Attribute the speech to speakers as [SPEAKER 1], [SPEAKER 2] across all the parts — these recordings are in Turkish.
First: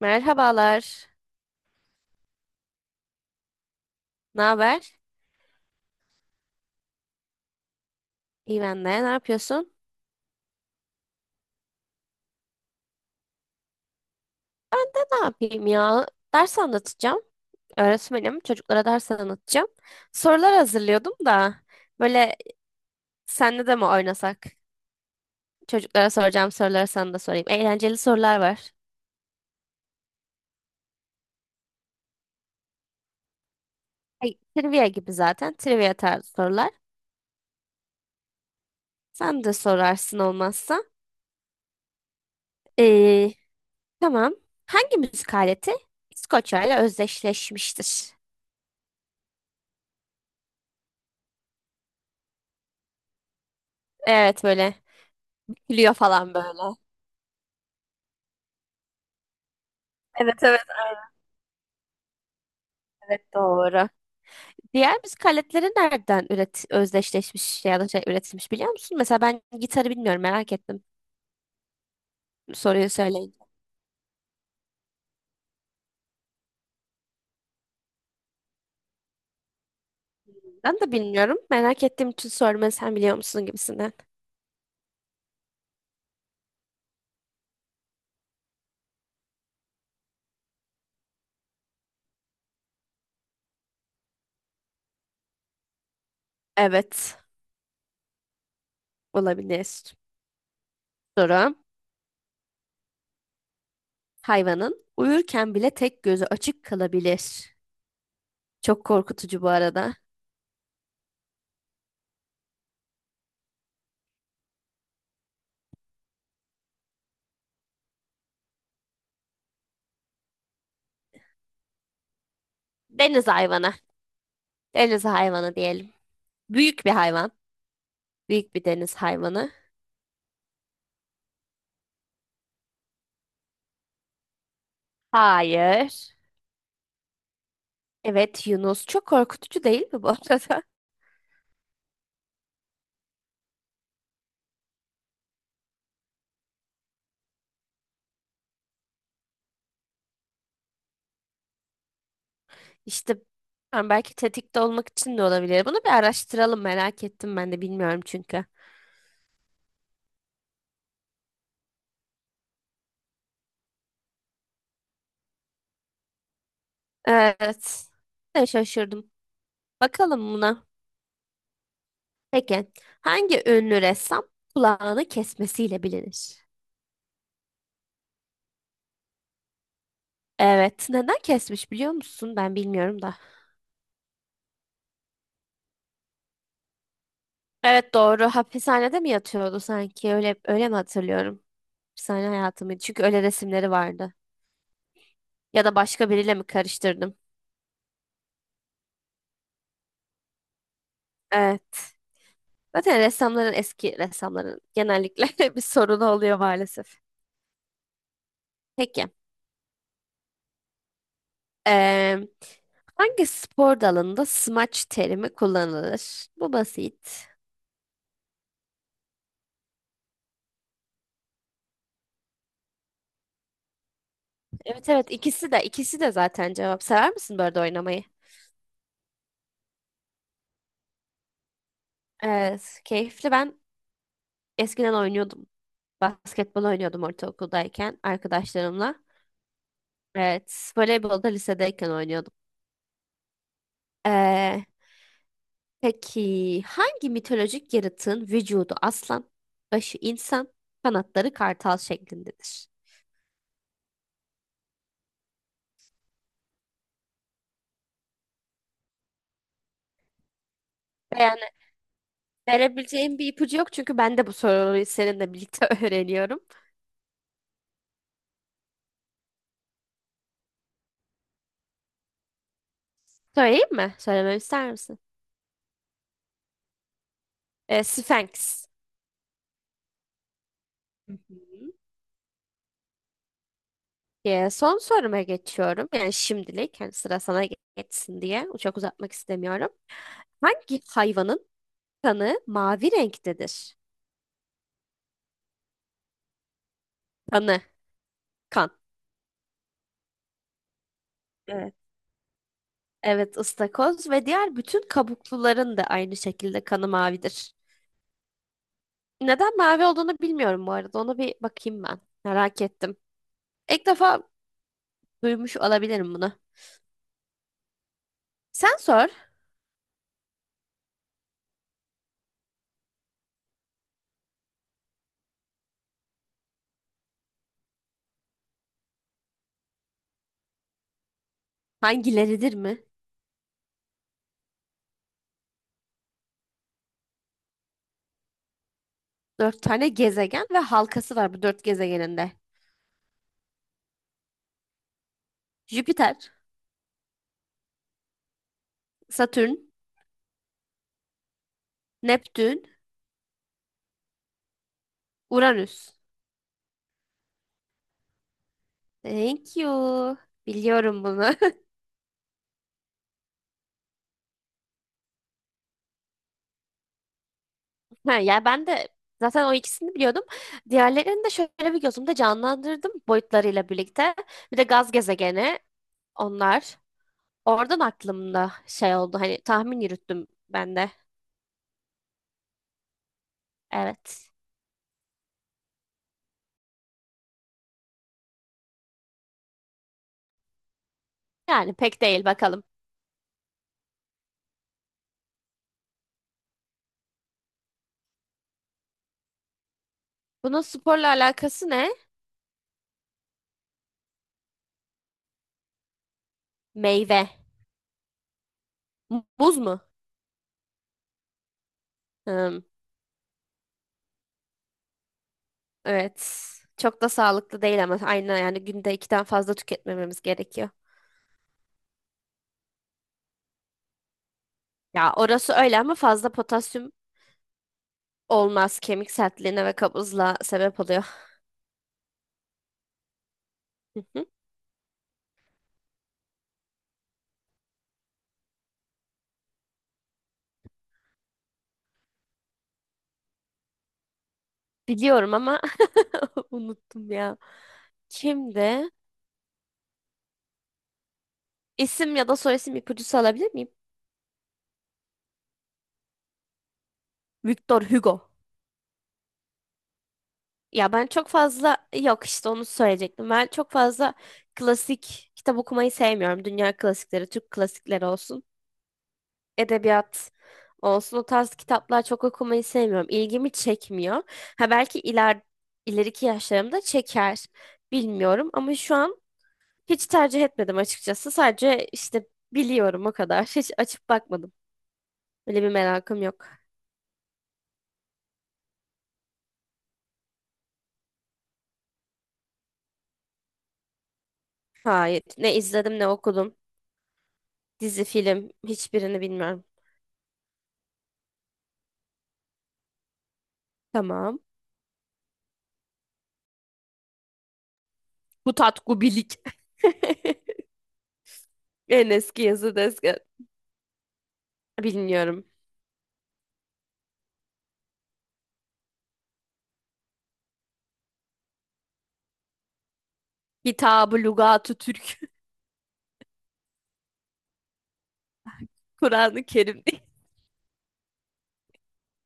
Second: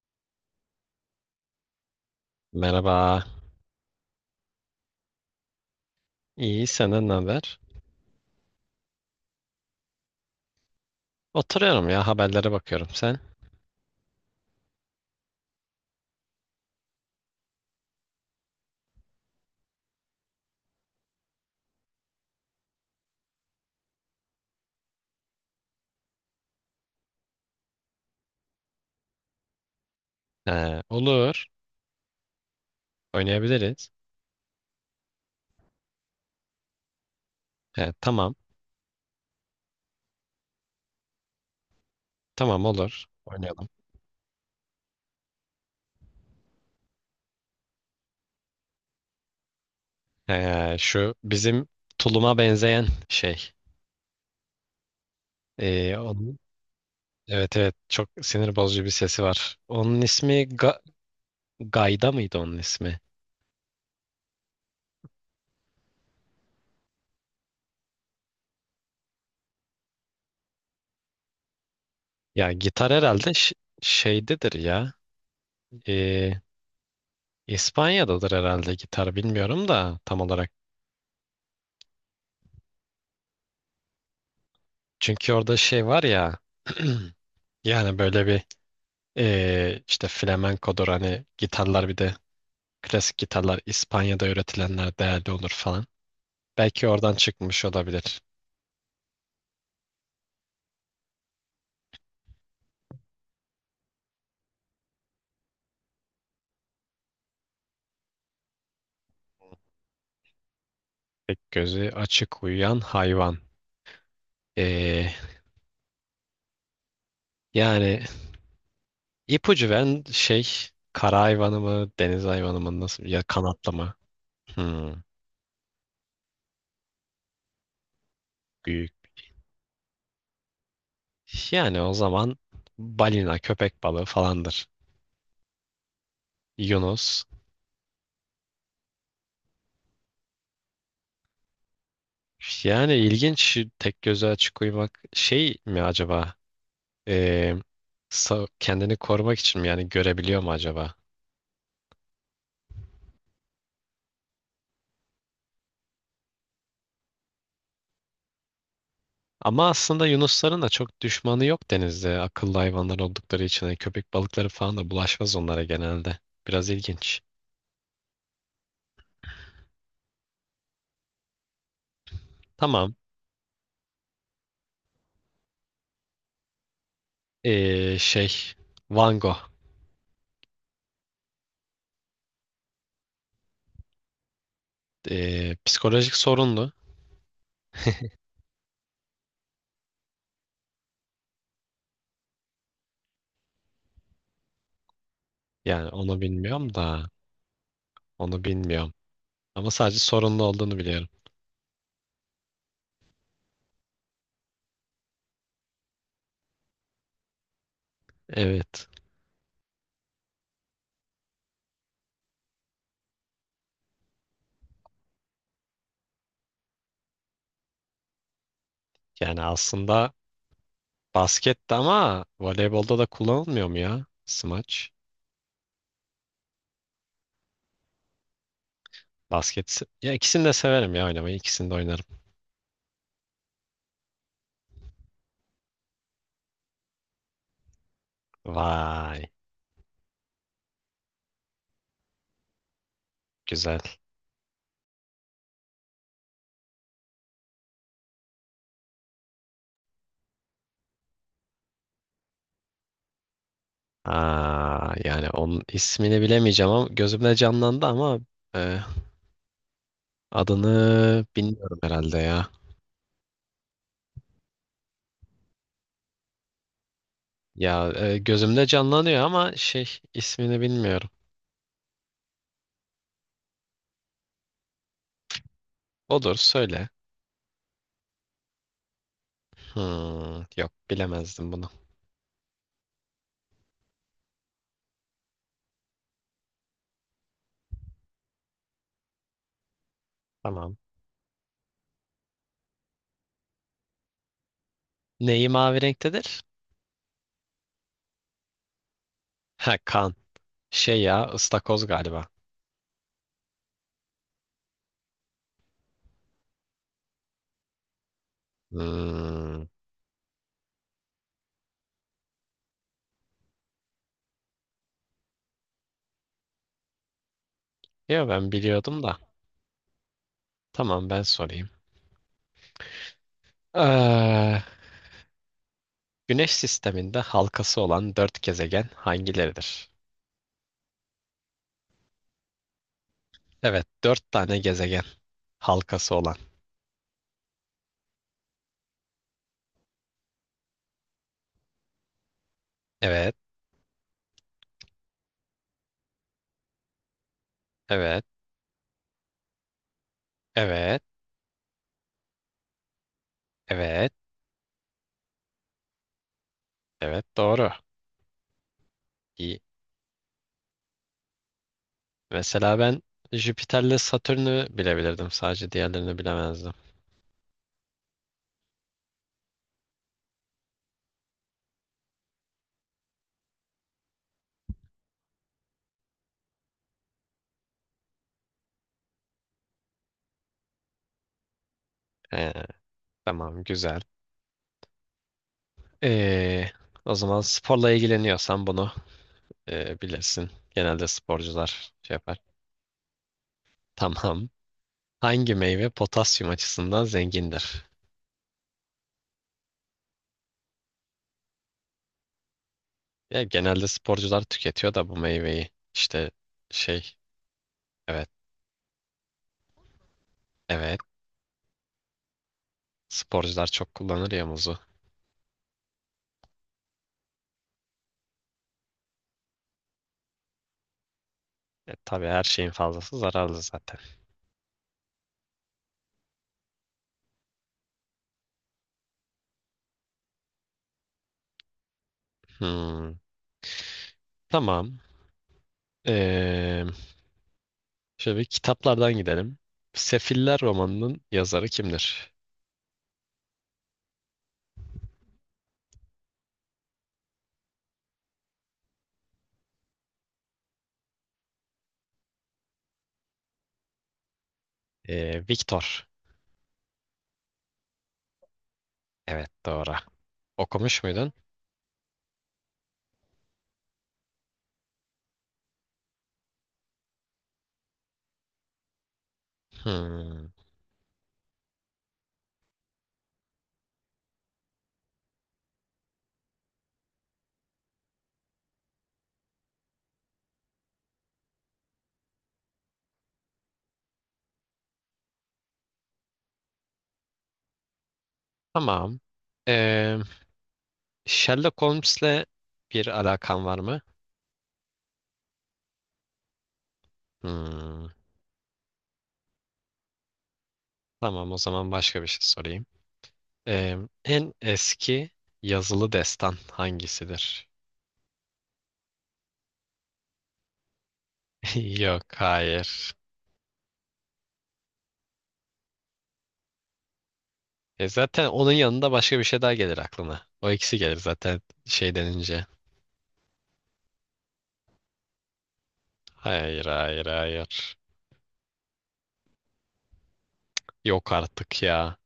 [SPEAKER 1] Merhabalar.
[SPEAKER 2] Merhaba.
[SPEAKER 1] Ne haber?
[SPEAKER 2] İyi, senden ne haber?
[SPEAKER 1] İyi ben de. Ne yapıyorsun?
[SPEAKER 2] Oturuyorum ya, haberlere bakıyorum. Sen?
[SPEAKER 1] Ben de ne yapayım ya? Ders anlatacağım. Öğretmenim. Çocuklara ders anlatacağım. Sorular hazırlıyordum da. Böyle senle de mi oynasak? Çocuklara soracağım soruları sana da sorayım. Eğlenceli sorular var.
[SPEAKER 2] He, olur, oynayabiliriz.
[SPEAKER 1] Ay, trivia gibi zaten. Trivia tarzı sorular.
[SPEAKER 2] He, tamam,
[SPEAKER 1] Sen de sorarsın olmazsa.
[SPEAKER 2] tamam olur.
[SPEAKER 1] Ee,
[SPEAKER 2] Oynayalım.
[SPEAKER 1] tamam. Hangi müzik aleti İskoçya ile özdeşleşmiştir?
[SPEAKER 2] He, şu bizim tuluma benzeyen şey.
[SPEAKER 1] Evet, böyle. Gülüyor
[SPEAKER 2] Ee,
[SPEAKER 1] falan
[SPEAKER 2] onun,
[SPEAKER 1] böyle.
[SPEAKER 2] evet evet, çok sinir bozucu bir sesi var. Onun ismi
[SPEAKER 1] Evet, evet.
[SPEAKER 2] Gayda mıydı onun ismi?
[SPEAKER 1] Evet, doğru. Diğer müzik aletleri nereden özdeşleşmiş ya da şey üretilmiş biliyor musun? Mesela ben gitarı bilmiyorum, merak ettim.
[SPEAKER 2] Ya
[SPEAKER 1] Soruyu
[SPEAKER 2] gitar
[SPEAKER 1] söyleyince.
[SPEAKER 2] herhalde şeydedir ya. Ee, İspanya'dadır herhalde gitar, bilmiyorum da tam olarak.
[SPEAKER 1] Ben de bilmiyorum. Merak ettiğim için sorma, sen biliyor musun gibisinden.
[SPEAKER 2] Çünkü orada şey var ya, yani böyle bir işte flamenkodur hani gitarlar bir de klasik gitarlar İspanya'da üretilenler değerli olur falan. Belki oradan
[SPEAKER 1] Evet,
[SPEAKER 2] çıkmış olabilir.
[SPEAKER 1] olabilir. Soru. Hayvanın uyurken bile tek gözü açık kalabilir. Çok korkutucu bu arada.
[SPEAKER 2] Tek gözü açık uyuyan hayvan. Ee, yani ipucu veren şey kara hayvanı mı deniz hayvanı mı nasıl ya
[SPEAKER 1] Deniz
[SPEAKER 2] kanatlı
[SPEAKER 1] hayvanı.
[SPEAKER 2] mı? Hmm,
[SPEAKER 1] Deniz hayvanı diyelim. Büyük bir hayvan. Büyük bir
[SPEAKER 2] büyük.
[SPEAKER 1] deniz hayvanı.
[SPEAKER 2] Yani o zaman balina köpek balığı falandır.
[SPEAKER 1] Hayır.
[SPEAKER 2] Yunus.
[SPEAKER 1] Evet, Yunus. Çok korkutucu değil mi bu arada?
[SPEAKER 2] Yani ilginç tek gözü açık uyumak şey mi acaba? Ee, kendini korumak için mi yani görebiliyor mu acaba?
[SPEAKER 1] İşte ben belki tetikte olmak için de olabilir. Bunu bir araştıralım, merak ettim, ben de bilmiyorum çünkü.
[SPEAKER 2] Ama aslında yunusların da çok düşmanı yok denizde. Akıllı hayvanlar oldukları için hani köpek balıkları falan da bulaşmaz onlara genelde. Biraz ilginç.
[SPEAKER 1] Evet. Ben şaşırdım. Bakalım buna. Peki.
[SPEAKER 2] Tamam.
[SPEAKER 1] Hangi ünlü ressam kulağını kesmesiyle bilinir?
[SPEAKER 2] Şey, Van Gogh.
[SPEAKER 1] Evet. Neden kesmiş biliyor musun? Ben bilmiyorum da.
[SPEAKER 2] Psikolojik sorunlu.
[SPEAKER 1] Evet, doğru. Hapishanede mi yatıyordu sanki? Öyle öyle mi hatırlıyorum? Hapishane hayatı mıydı? Çünkü öyle resimleri vardı. Ya da
[SPEAKER 2] Yani
[SPEAKER 1] başka
[SPEAKER 2] onu
[SPEAKER 1] biriyle mi
[SPEAKER 2] bilmiyorum da
[SPEAKER 1] karıştırdım?
[SPEAKER 2] onu bilmiyorum. Ama sadece sorunlu olduğunu biliyorum.
[SPEAKER 1] Evet. Zaten ressamların, eski ressamların genellikle bir sorunu oluyor maalesef.
[SPEAKER 2] Evet.
[SPEAKER 1] Peki. eee, hangi spor dalında smaç terimi kullanılır? Bu basit.
[SPEAKER 2] Yani aslında baskette ama voleybolda da kullanılmıyor mu ya?
[SPEAKER 1] Evet,
[SPEAKER 2] Smaç.
[SPEAKER 1] evet, ikisi de ikisi de zaten cevap. Sever misin bu oynamayı?
[SPEAKER 2] Basket. Ya ikisini de severim ya oynamayı. İkisini de oynarım.
[SPEAKER 1] Evet, keyifli. Ben eskiden oynuyordum. Basketbol oynuyordum ortaokuldayken arkadaşlarımla.
[SPEAKER 2] Vay.
[SPEAKER 1] Evet, voleybol da lisedeyken oynuyordum.
[SPEAKER 2] Güzel.
[SPEAKER 1] Peki hangi mitolojik yaratığın vücudu aslan, başı insan, kanatları kartal şeklindedir?
[SPEAKER 2] Aa, yani onun ismini bilemeyeceğim ama gözümde canlandı ama e, adını
[SPEAKER 1] Yani
[SPEAKER 2] bilmiyorum herhalde ya.
[SPEAKER 1] verebileceğim bir ipucu yok çünkü ben de bu soruyu seninle birlikte öğreniyorum.
[SPEAKER 2] Ya gözümde canlanıyor ama şey ismini bilmiyorum.
[SPEAKER 1] Söyleyeyim mi? Söylememi ister misin?
[SPEAKER 2] Odur söyle.
[SPEAKER 1] Sphinx.
[SPEAKER 2] Hmm, yok
[SPEAKER 1] Hı hı.
[SPEAKER 2] bilemezdim bunu.
[SPEAKER 1] Son soruma geçiyorum. Yani şimdilik hani sıra sana geçsin diye çok uzatmak istemiyorum.
[SPEAKER 2] Tamam.
[SPEAKER 1] Hangi hayvanın kanı mavi renktedir?
[SPEAKER 2] Neyi mavi renktedir?
[SPEAKER 1] Kanı, kan.
[SPEAKER 2] Ha kan. Şey ya ıstakoz galiba.
[SPEAKER 1] Evet, ıstakoz ve diğer bütün kabukluların da aynı şekilde kanı mavidir. Neden
[SPEAKER 2] Hmm.
[SPEAKER 1] mavi olduğunu bilmiyorum bu arada. Onu bir bakayım ben. Merak ettim. İlk defa duymuş olabilirim bunu.
[SPEAKER 2] Yo ben
[SPEAKER 1] Sen
[SPEAKER 2] biliyordum
[SPEAKER 1] sor.
[SPEAKER 2] da. Tamam ben sorayım. Ee, Güneş sisteminde halkası olan dört gezegen hangileridir?
[SPEAKER 1] Hangileridir mi?
[SPEAKER 2] Evet, dört tane gezegen halkası olan.
[SPEAKER 1] Dört tane gezegen ve halkası var bu dört gezegeninde.
[SPEAKER 2] Evet,
[SPEAKER 1] Jüpiter,
[SPEAKER 2] evet,
[SPEAKER 1] Satürn,
[SPEAKER 2] evet,
[SPEAKER 1] Neptün,
[SPEAKER 2] evet,
[SPEAKER 1] Uranüs.
[SPEAKER 2] evet, doğru.
[SPEAKER 1] Thank
[SPEAKER 2] İyi.
[SPEAKER 1] you. Biliyorum bunu.
[SPEAKER 2] Mesela ben Jüpiter'le Satürn'ü bilebilirdim. Sadece diğerlerini bilemezdim.
[SPEAKER 1] Ha, yani ben de zaten o ikisini biliyordum. Diğerlerini de şöyle bir gözümde canlandırdım boyutlarıyla birlikte. Bir de gaz gezegeni onlar. Oradan aklımda şey oldu, hani tahmin yürüttüm ben de.
[SPEAKER 2] Ee, tamam, güzel.
[SPEAKER 1] Evet.
[SPEAKER 2] Ee, o zaman sporla ilgileniyorsan bunu bilirsin. Genelde
[SPEAKER 1] Yani
[SPEAKER 2] sporcular
[SPEAKER 1] pek
[SPEAKER 2] şey
[SPEAKER 1] değil,
[SPEAKER 2] yapar.
[SPEAKER 1] bakalım.
[SPEAKER 2] Tamam. Hangi meyve potasyum açısından zengindir?
[SPEAKER 1] Bunun sporla alakası ne?
[SPEAKER 2] Ya genelde sporcular tüketiyor da bu meyveyi. İşte şey,
[SPEAKER 1] Meyve.
[SPEAKER 2] evet,
[SPEAKER 1] Muz mu?
[SPEAKER 2] evet.
[SPEAKER 1] Hmm,
[SPEAKER 2] Sporcular çok kullanır ya muzu.
[SPEAKER 1] evet. Çok da sağlıklı değil ama aynı yani günde ikiden fazla tüketmememiz gerekiyor.
[SPEAKER 2] E, tabii her şeyin fazlası zararlı zaten.
[SPEAKER 1] Ya orası öyle ama fazla potasyum olmaz. Kemik sertliğine ve kabızlığa sebep oluyor.
[SPEAKER 2] Hmm, tamam. Ee, şöyle bir kitaplardan gidelim. Sefiller romanının yazarı kimdir?
[SPEAKER 1] Biliyorum ama unuttum ya. Kimdi? İsim ya da soyisim ipucusu alabilir miyim?
[SPEAKER 2] Victor.
[SPEAKER 1] Victor Hugo.
[SPEAKER 2] Evet, doğru.
[SPEAKER 1] Ya
[SPEAKER 2] Okumuş
[SPEAKER 1] ben çok
[SPEAKER 2] muydun?
[SPEAKER 1] fazla yok işte onu söyleyecektim. Ben çok fazla klasik kitap okumayı sevmiyorum. Dünya klasikleri, Türk klasikleri olsun, edebiyat
[SPEAKER 2] Hmm,
[SPEAKER 1] olsun, o tarz kitaplar çok okumayı sevmiyorum. İlgimi çekmiyor. Ha belki ileriki yaşlarımda çeker. Bilmiyorum ama şu an hiç tercih etmedim açıkçası. Sadece işte biliyorum o kadar. Hiç açıp bakmadım. Öyle bir merakım yok.
[SPEAKER 2] tamam. Ee, Sherlock Holmes'le bir alakan var mı?
[SPEAKER 1] Hayır. Ne izledim ne okudum. Dizi,
[SPEAKER 2] Hmm,
[SPEAKER 1] film, hiçbirini bilmiyorum.
[SPEAKER 2] tamam, o zaman başka bir şey sorayım. Eee,
[SPEAKER 1] Tamam.
[SPEAKER 2] en eski yazılı destan hangisidir?
[SPEAKER 1] Bu tat En
[SPEAKER 2] Yok,
[SPEAKER 1] eski yazı
[SPEAKER 2] hayır.
[SPEAKER 1] desken. Bilmiyorum.
[SPEAKER 2] E zaten onun yanında başka bir şey daha gelir aklına. O ikisi gelir zaten şey denince.
[SPEAKER 1] Kitab-ı Lügat-ı Türk.
[SPEAKER 2] Hayır, hayır, hayır.
[SPEAKER 1] Kur'an-ı Kerim değil.
[SPEAKER 2] Yok artık ya.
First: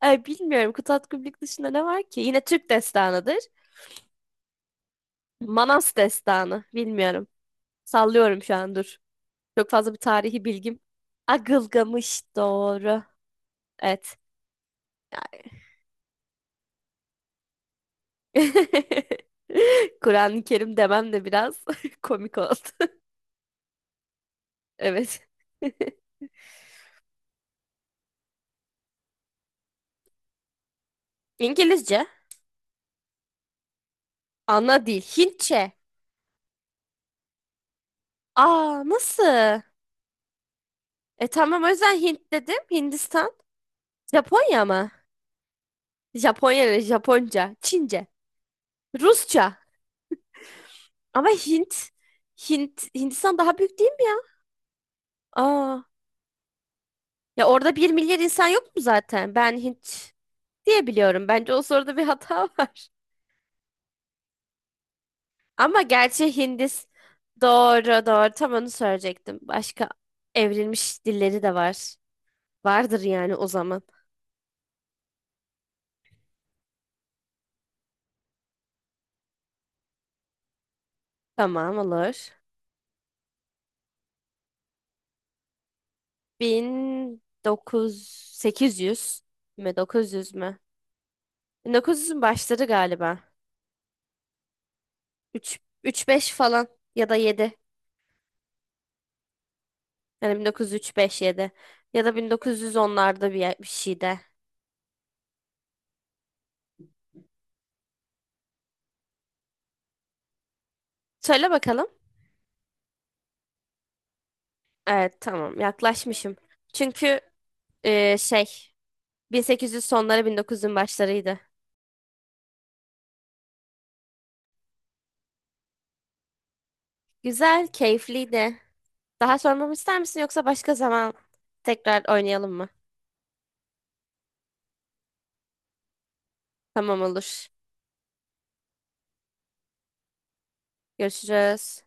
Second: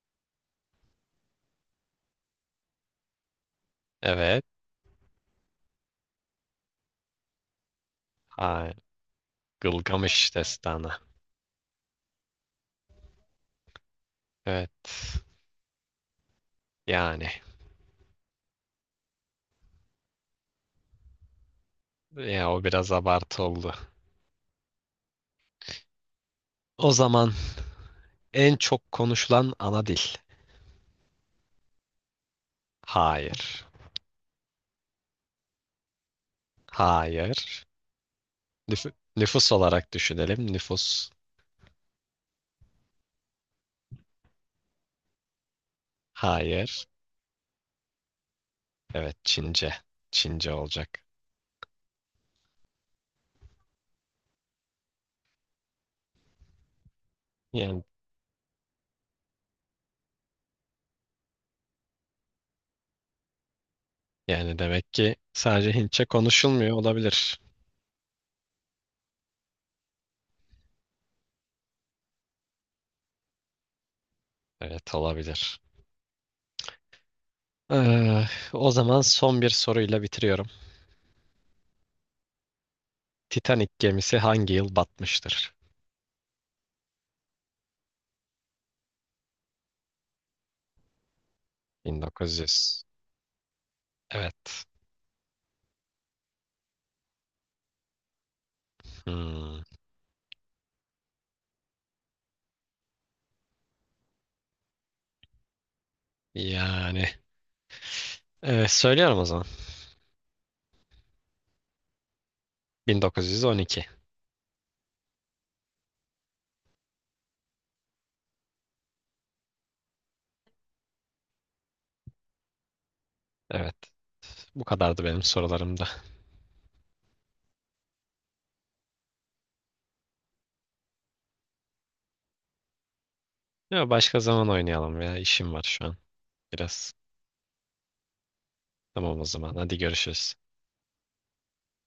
[SPEAKER 1] Ay, bilmiyorum. Kutat Kubilik dışında ne var ki? Yine Türk destanıdır.
[SPEAKER 2] Evet.
[SPEAKER 1] Manas destanı. Bilmiyorum. Sallıyorum şu
[SPEAKER 2] Hayır.
[SPEAKER 1] an dur. Çok fazla bir
[SPEAKER 2] Gılgamış
[SPEAKER 1] tarihi bilgim.
[SPEAKER 2] destanı.
[SPEAKER 1] Agılgamış doğru. Evet.
[SPEAKER 2] Evet. Yani.
[SPEAKER 1] Kur'an-ı Kerim demem de biraz komik
[SPEAKER 2] Ya
[SPEAKER 1] oldu.
[SPEAKER 2] o biraz abartı oldu.
[SPEAKER 1] Evet.
[SPEAKER 2] O zaman en çok konuşulan ana dil.
[SPEAKER 1] İngilizce.
[SPEAKER 2] Hayır.
[SPEAKER 1] Ana dil. Hintçe.
[SPEAKER 2] Hayır.
[SPEAKER 1] Aa,
[SPEAKER 2] Nüfus
[SPEAKER 1] nasıl?
[SPEAKER 2] olarak düşünelim. Nüfus.
[SPEAKER 1] E tamam, o yüzden Hint dedim. Hindistan. Japonya mı? Japonya ile
[SPEAKER 2] Hayır.
[SPEAKER 1] Japonca. Çince.
[SPEAKER 2] Evet
[SPEAKER 1] Rusça.
[SPEAKER 2] Çince. Çince olacak.
[SPEAKER 1] Ama Hint. Hint. Hindistan daha büyük değil mi ya? Aa. Ya orada
[SPEAKER 2] Yani,
[SPEAKER 1] bir milyar insan yok mu zaten? Ben Hint diye biliyorum. Bence o soruda bir hata var.
[SPEAKER 2] yani demek ki sadece
[SPEAKER 1] Ama
[SPEAKER 2] Hintçe
[SPEAKER 1] gerçi
[SPEAKER 2] konuşulmuyor olabilir.
[SPEAKER 1] Doğru doğru tam onu söyleyecektim. Başka evrilmiş dilleri de var. Vardır yani o zaman.
[SPEAKER 2] Evet olabilir. Ee, o zaman son bir soruyla bitiriyorum.
[SPEAKER 1] Tamam olur.
[SPEAKER 2] Titanic gemisi hangi yıl batmıştır?
[SPEAKER 1] 1900 mü 900 mü? 1900'ün başları
[SPEAKER 2] 1900.
[SPEAKER 1] galiba.
[SPEAKER 2] Evet.
[SPEAKER 1] 3 3-5 falan ya da 7.
[SPEAKER 2] Hmm.
[SPEAKER 1] Yani 1903-5-7 ya da 1910'larda bir şeyde.
[SPEAKER 2] Yani söylüyorum o zaman.
[SPEAKER 1] Söyle bakalım.
[SPEAKER 2] 1912.
[SPEAKER 1] Evet tamam, yaklaşmışım. Çünkü e, şey 1800 sonları 1900'ün başlarıydı.
[SPEAKER 2] Evet. Bu kadardı benim sorularımda.
[SPEAKER 1] Güzel, keyifliydi. Daha sormamı ister misin yoksa başka zaman tekrar oynayalım mı?
[SPEAKER 2] Ya başka zaman oynayalım ya. İşim var şu an biraz.
[SPEAKER 1] Tamam olur.
[SPEAKER 2] Tamam o zaman. Hadi görüşürüz.
[SPEAKER 1] Görüşürüz.